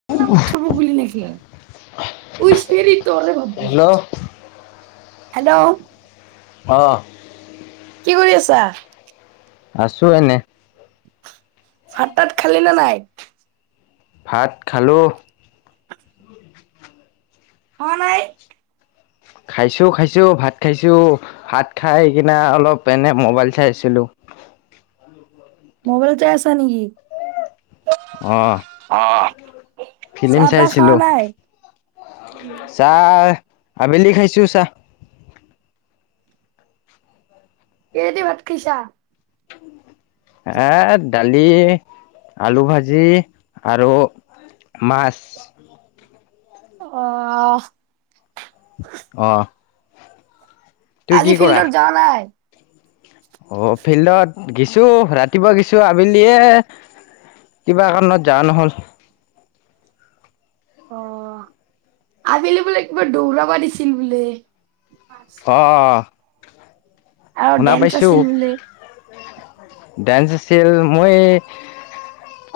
[unintelligible] [unintelligible] Hello hello অ' কি কৰি আছা? আছোঁ এনে। ভাত তাত খালি নে নাই? ভাত খালোঁ। খোৱা নাই? খাইছোঁ, খাইছোঁ, ভাত খাইছোঁ, ভাত খাই কিনে অলপ এনেই মোবাইল চাই আছিলোঁ। মোবাইল চাই আছা নেকি? অ' অ' ফিলিম চাইছিলোঁ, চাহ আবেলি খাইছোঁ চাহ। কিহে দি ভাত খাইছা? ভাত, দালি, আলু ভাজি আৰু মাছ। অ' অ' তুই আজি কি কৰা ফিল্ডত যাৱা নাই? অ', ফিল্ডত গেছোঁ, ৰাতিপুৱা গেছোঁ আবেলিয়ে কিবা কাৰণত যা নহ'ল। অ', আবেলি বোলে কিবা দৌৰা পাছিল বোলে। অ', আৰু শুনা ডেন্স পাইছোঁ। আছিল বোলে ডেন্স আছিল, মই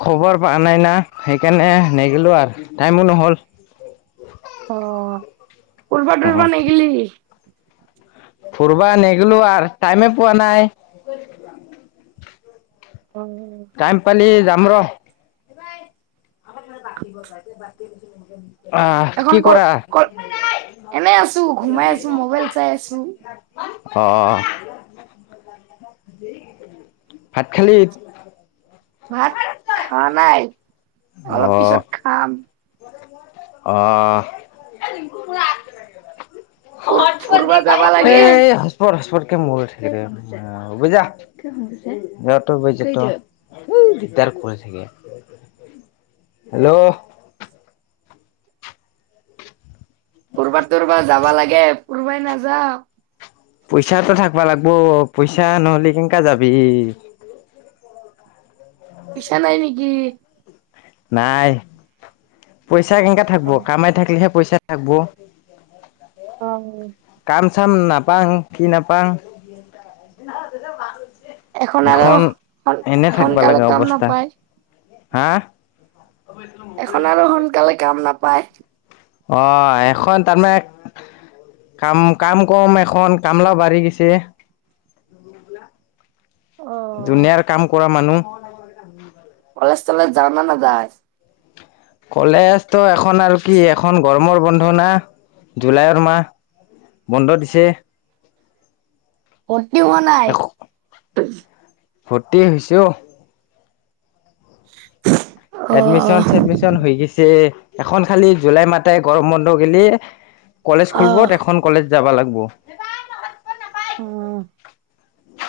খবৰ পোৱা নাই না, সেইকাৰণে নেগিলো আৰু, টাইমো নহ'ল। অ', অ ফুৰ্বা-টোৰবা নেগেলি? ফুৰবা নেগিলো আৰু, টাইমে পোৱা নাই। [inaudible] অ'। টাইম পালি যাম ৰ'। আহ কি এখন কৰা ক'ত-ক'ত, এনে আছোঁ, ঘুমাই আছোঁ, মবাইল চাই আছোঁ। অ', ভাত খালী? ভাত খোৱা নাই। অলপ অ'। পিছত খাম। আহ। ফুৰ ফুৰবা যাবা লাগে এ' হচপট-হচপটকে মৰি থাকে। অ', হ'ব যা [unintelligible] দিগদাৰ কৰি থাকে, হেল্ল'? কৰবাত-তৰবাৰ যাবা লাগে, ফুৰিবয়ে নাযাওঁ। পইচা এটা থাকবা লাগিব, পইচা নহ'লে কেনেকা যাবি। পইচা নাই নেকি? নাই, পইচা কেনেকা থাকিব, কামাই থাকিলেহে পইচা থাকিব। অ'। কাম-চাম নাপাওঁ, কি নাপাওঁ। এখন এনে থাকিবা সোনকালে লাগা কাম অৱস্থা, নাপায় হা? এখন আৰু সোনকালে কাম নাপায়। অ', এখন তাৰমানে কাম-কাম কম এখন, কামলাও বাঢ়ি গিছে। অ ধুনীয়াৰ কাম কৰা মানুহ। কলেজ-তলেজ যাওঁ নে নাযাওঁ? কলেজ তো এখন আৰু কি এখন গৰমৰ বন্ধ না, জুলাইৰ মাহ। বন্ধ দিছে। ভৰ্ত্তি হোৱা নাই? ভৰ্ত্তি হৈছে অ'। [inaudible] এডমিশন-চছেডমিশন হৈ গৈছে, এখন খালি জুলাই মাতাই গৰম বন্ধ গেলি কলেজ অ খুলব, এখন কলেজ যাবা লাগিব। অ'।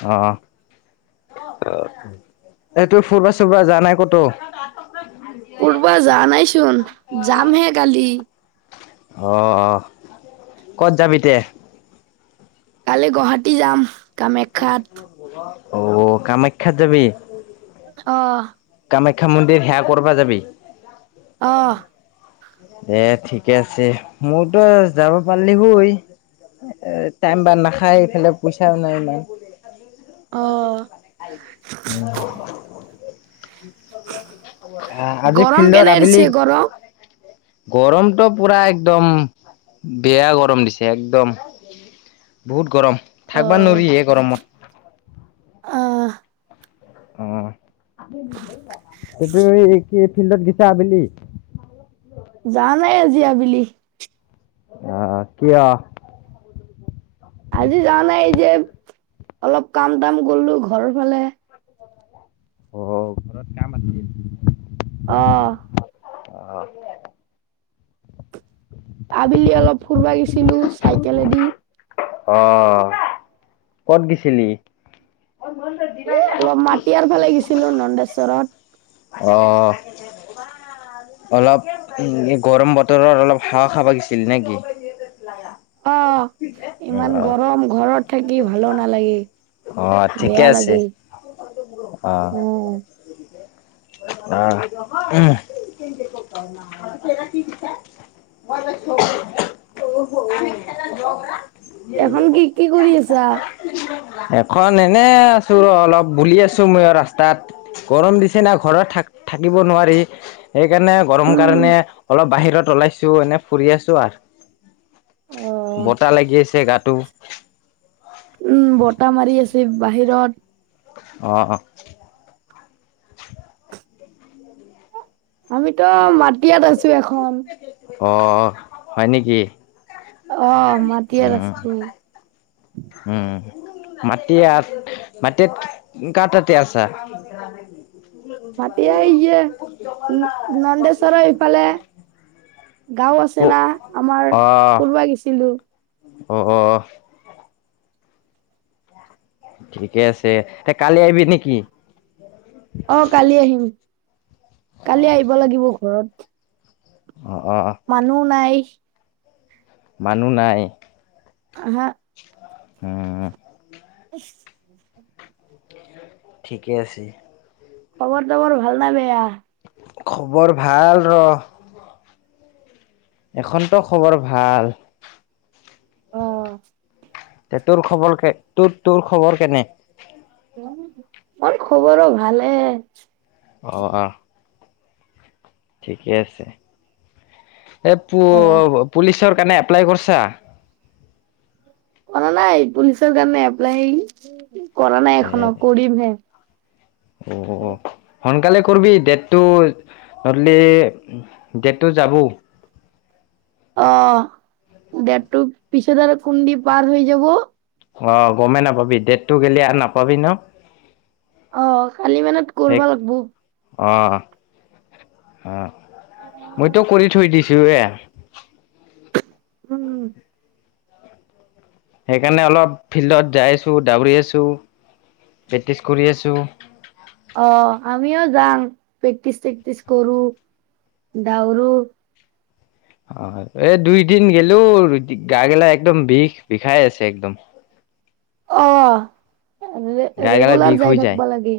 অ'। এইটো ফুৰবা-চুৰবা যোৱা নাই ক'তো? ফুৰবা যোৱা নাইচোন, যামহে কলি। অ', অ', ক'ত যাবি তে? কালি গুৱাহাটী যাম, কামাখ্যাত। অ', কামাখ্যাত যাবি? অ'। কামাখ্যা মন্দিৰ সেয়া কৰবা যাবি? অ'। দে ঠিকে আছে, মোৰতো যাব পাৰিলি হয়। টাইম বা নাখায় এইফালে পইচাও নাই ইমান। অ উম। আজি গৰম ফিল্ডত কেনে আবেলি দিছে গৰম গৰমটো পুৰা একদম, বেয়া গৰম দিছে একদম। বহুত গৰম, থাকবা অ'। নোৱাৰি হে গৰমত। আহ অ', সেইটো কি ফিল্ডত গেছা আবেলি? জাম হে আজি আবেলি। অ', অ', কিয়? আজি জাৱা নাই এই যে, অলপ কাম-তাম কৰিলোঁ ঘৰ ফালে। অ', ঘৰত কাম আছিল অ'। অ' আবেলি অলপ ফুৰবা গিছিলো চাইকেলেদি। অ'। ক'ত গেছিলি? এ অলপ মাতিয়াৰ ফালে গিছিলো নন্দেশ্বৰত। অ'। অলপ, গৰম বতৰত অলপ হোৱা খাব গৈছিলো নে কি? [unintelligible] অ', ইমান গৰম ঘৰত থাকি ভালো নালাগে। অ ঠিকে বেয়া আছে লাগে, উম। অ', উম। [unintelligible] [unintelligible] এখন কি কি কৰি আছা? এখন এনে আছো ৰ' অলপ বুলি আছো মইও ৰাস্তাত। গৰম দিছেনা ঘৰত থাক-থাকিব নোৱাৰি। সেইকাৰণে গৰম উম কাৰণে অলপ বাহিৰত ওলাইছো এনে ফুৰি আছো আৰ। অ বতাহ লাগি আছে গাটো। উম, বতাহ মাৰি আছে বাহিৰত। অ', অ'। আমিতো মাটিয়াত আছো এখন। অ', হয় নেকি? অ'। মাটিয়াত উম। আছো উম, মাটিয়াত মাটিয়াত কাৰ তাতে আছা? [unintelligible] মাটিয়া য়েই যে, উম, নন্দেশ্বৰৰ এইফালে। গাঁও আছে না আমাৰ অ ফুৰিবা গিছিলো। অ', অ'। ঠিকে আছে, তে কালি আহিবি নেকি? অ কালি আহিম, কালি আহিব লাগিব ঘৰত। অ-অ-অ'। মানুহ নাই। মানুহ নাই। আহা। উম [inaudible] [inaudible] ঠিকে আছে। খবৰ-তবৰ ভাল না বেয়া? খবৰ ভাল ৰ। এখনটো খবৰ ভাল। অ। তে তোৰ খবৰ কে, তোৰ-তোৰ খবৰ কেনে? অ খবৰো ভালে। অ অ। ঠিকে আছে। এ অ পু-পুলিচৰ কাৰণে এপ্লাই কৰিছা? কৰা নাই। পুলিচৰ কাৰণে এপ্লাই কৰা নাই এ এখনো কৰিমহে। অ সোনকালে কৰিবি ডেটটো নধলি ডেটটো যাব। অ ডেতটো পিছত আৰু কুন্দি পাৰ হৈ যাব অ গমেই নাপাবি ডেটটো গ'লে আৰু নাপাবি ন। অ কালি মানত সেই কৰিবা লাগব। অ অ, মইতো কৰি থৈ দিছো এ। উম। সেইকাৰণে অলপ ফিল্ডত যাই আছো, দউৰি আছো, প্ৰেক্টিচ কৰি আছো। অ আমিও যাং, প্ৰেক্টিচ প্ৰেক্টিচ কৰো, দউৰো অ হয়। এই দুইদিন গেলোঁ গা গেলা একদম বিষ বিষাই আছে একদম। অ গা গেলা বিষ ৰে-ৰেগুলাৰ যাই থাকিব লাগে।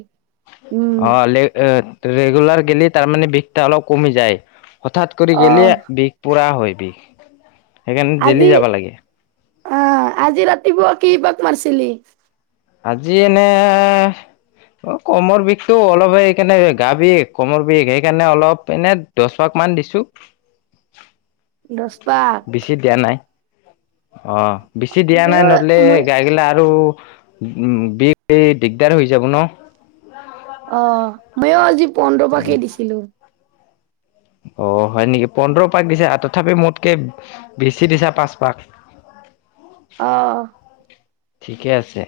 উম। ৰে-ৰেগুলাৰ গেললে তাৰমানে বিষটা অলপ কমি যায়। হঠাৎ কৰি অ গেললে বিষ পুৰা হয় বিষ, সেইকাৰণে দেলি যাব লাগে। অ আজি ৰাতিপুৱা কি বাক মাৰছিলি? আজি এনে অ কমৰ বিষটো অলপ সেইকাৰণে গা বিষ কমৰ বিষ সেইকাৰণে অলপ এনে দহপাকমান দিছো। দস পাক। বেছি দিয়া নাই। অ, বেছি দিয়া নাই ময়ো নদলে মই গাই গিলা আৰু উ বি এই দিগদাৰ হৈ যাব ন। অ ময়ো আজি পোন্ধৰ পাকে দিছিলো। অ হয় নেকি? পোন্ধৰ দিছো তথাপি মোতকে বেছি দিছা পাঁচ পাক। [unintelligible] অ। ঠিকে আছে।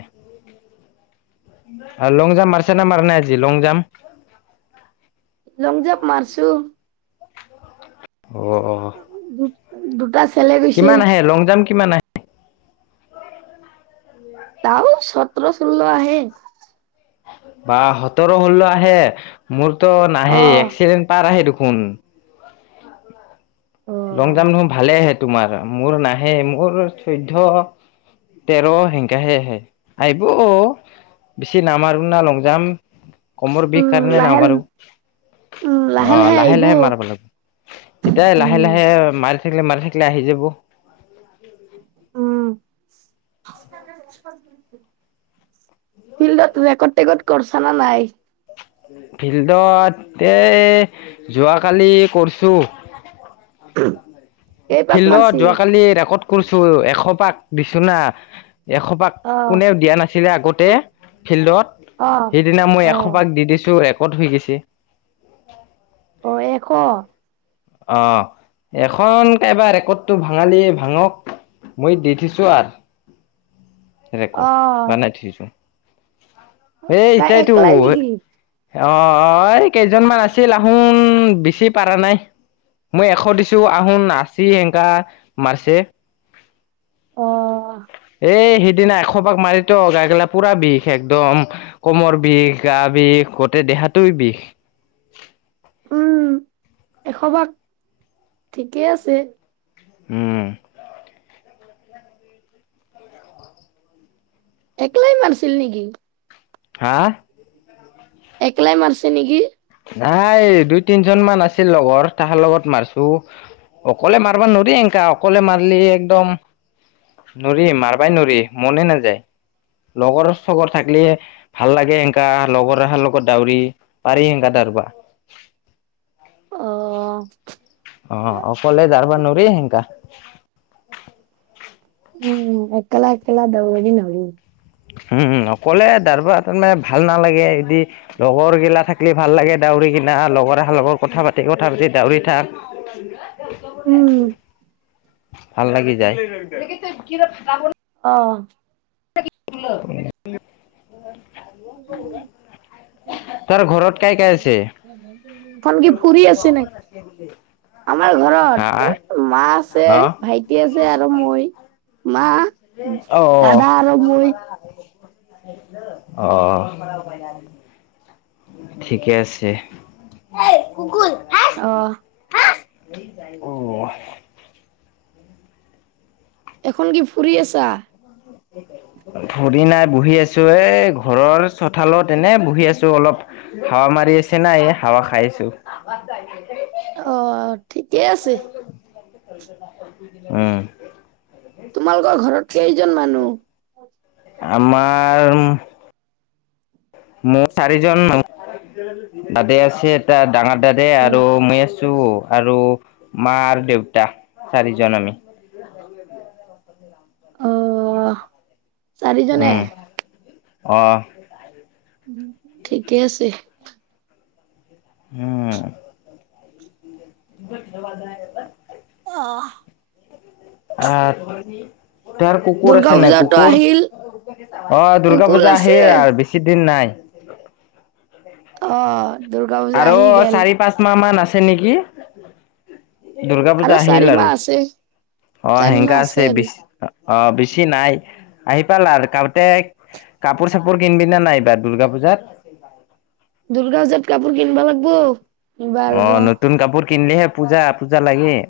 লং জাম্প মাৰছে ন মাৰ নাই আজি লং জাম্প? লং জাপ মাৰছোঁ। অ'। দু-দুটা কিমান আহে, লং জাম্প কিমান আহে? [unintelligible] সতৰ ষোল্ল আহে। বা সোতৰ ষোল্ল আহে মোৰতো অ নাহেই এক্সিলেণ্ট পাৰ আহে দেখোন। অ লং জাম্প দেখোন ভালে আহে তোমাৰ মোৰ নাহে, মোৰ চৈধ্য তেৰ সেনেকে হে আহে, আইব বেছি নামাৰো না লং জাম্প। কমৰ বিষ উম কাৰণে লাহে নামৰো, অ', লাহে লাহে মাৰব লাগিব। এটাই লাহে উম লাহে মাৰি থাকিলে মাৰি থাকিলে আহি যাব। উম [inaudible] ফিল্ডত ৰেকৰ্ড-টেকৰ্ড কৰছা না নাই? ফিল্ডত এই যোৱাকালি কৰিছোঁ। [unintelligible] ফিল্ডত মাৰছি যোৱাকালি ৰেকৰ্ড কৰিছো, এশ পাক দিছোঁ না এশ পাক অ', কোনেও দিয়া নাছিলে আগতে অ'। ফিল্ডত। সিদিনা মই অ', এশপাক দি দিছো ৰেকৰ্ড হৈ গৈচি। অ', এশ? অ', এখন কাইবা ৰেকৰ্ডটো ভাঙালি ভাঙক মই দি থৈছো আৰ। ৰেকৰ্ড অ', বনাই থৈছো, এই তাই এটাইতো একলাই অ', নেকি? এই কেইজনমান আছিল আহোন বেচি পাৰা নাই। মই এশ দিছো আহোন আশী এংকা মাৰছে। অ'। এই সিদিনা এশপাক মাৰি টো গাইগেলা পুৰা বিষ একদম। কোমৰ বিষ, গা বিষ, গোটেই দেহাতোই বিষ। উম, এশপাক ঠিকে আছে। উম। একলাই মাৰছিল নেকি? হা? একলাই মাৰছে নকি? নাই দুই তিনজন মান আছিল লগৰ তাহাৰ লগত মাৰছো। অকলে মাৰবা নোৰি এনকা অকলে মাৰলি একদম নোৰি মাৰিবাই নোৰি মনে নাযায়। লগৰ-চগৰ থাকলি ভাল লাগে সেনকা লগৰ অহাৰ লগত দাউৰি পাৰি সেনকা দাৰবা। অ'। অ', অকলে দাৰবা নৰি সেনকা। উম, একেলা একেলা দাৰবি নোৰি। উম, অকলে দাৰ্বা তাত মানে ভাল নালাগে এদি লগৰ গিলা থাকলি ভাল লাগে দাউৰি কিনা, লগৰ এহাৰ লগত কথা পাতি কথা পাতি ডাউৰি থাক। [unintelligible] উম। ভাল লাগি যায়। অ'। [unintelligible] তাৰ ঘৰত কাই কাই আছে? এখন কি ফুৰি আছে নেকি? [unintelligible] আমাৰ ঘৰত হা এ মা আছে, ভাইটি আছে আৰু মই। মা, দাদা আৰু মই। অঁ। ঠিকে আছে। অঁ। অঁ। এখন কি ফুৰি আছা? [unintelligible] ভৰি নাই বহি আছোঁ, এ ঘৰৰ চোতালত এনেই বহি আছোঁ অলপ- হাৱা মাৰি আছে না এই হাৱা খাই আছো। [unintelligible] অঁ' ঠিকে আছে। উমঁ'। তোমালোকৰ ঘৰত কেইজন মানুহ? আমাৰ- মোৰ চাৰিজন [unintelligible] দাদে আছে, এটা ডাঙৰ দাদাই আৰু মই আছোঁ- আৰু মা আৰু দেউতা চাৰিজন আমি। অঁ। উমঁ' অঁ'। ঠিকে আছে। উমঁ'। [unintelligible] অঁহ'। [unintelligible] তাৰ কুকুৰ দুৰ্গা আছে নাই পূজাতো কুকুৰ, আহিল, অঁ' দুৰ্গা কুকুল পূজা আহে আছে। আৰ বে বেছিদিন নাই। অঁ' দুৰ্গা পূজা আহি গেল। পাঁচমাহ মান আছে নেকি। দুৰ্গা আৰু পূজা চাৰি আহিল আৰু মাহ আছে, অঁ' চাৰি মাহ হেংকা আছে বে আৰু। অঁ' বেছি নাই, আহি পালা আৰু [unintelligible] কাপোৰ চাপোৰ কিনিবি না নাই এইবাৰ দুৰ্গা পূজাত? [unintelligible] দুৰ্গা পূজাত কাপোৰ কিনবা লাগব। কিনিবা অঁ' আৰু নতুন কাপোৰ কিনিলেহে পূজা পূজা লাগে।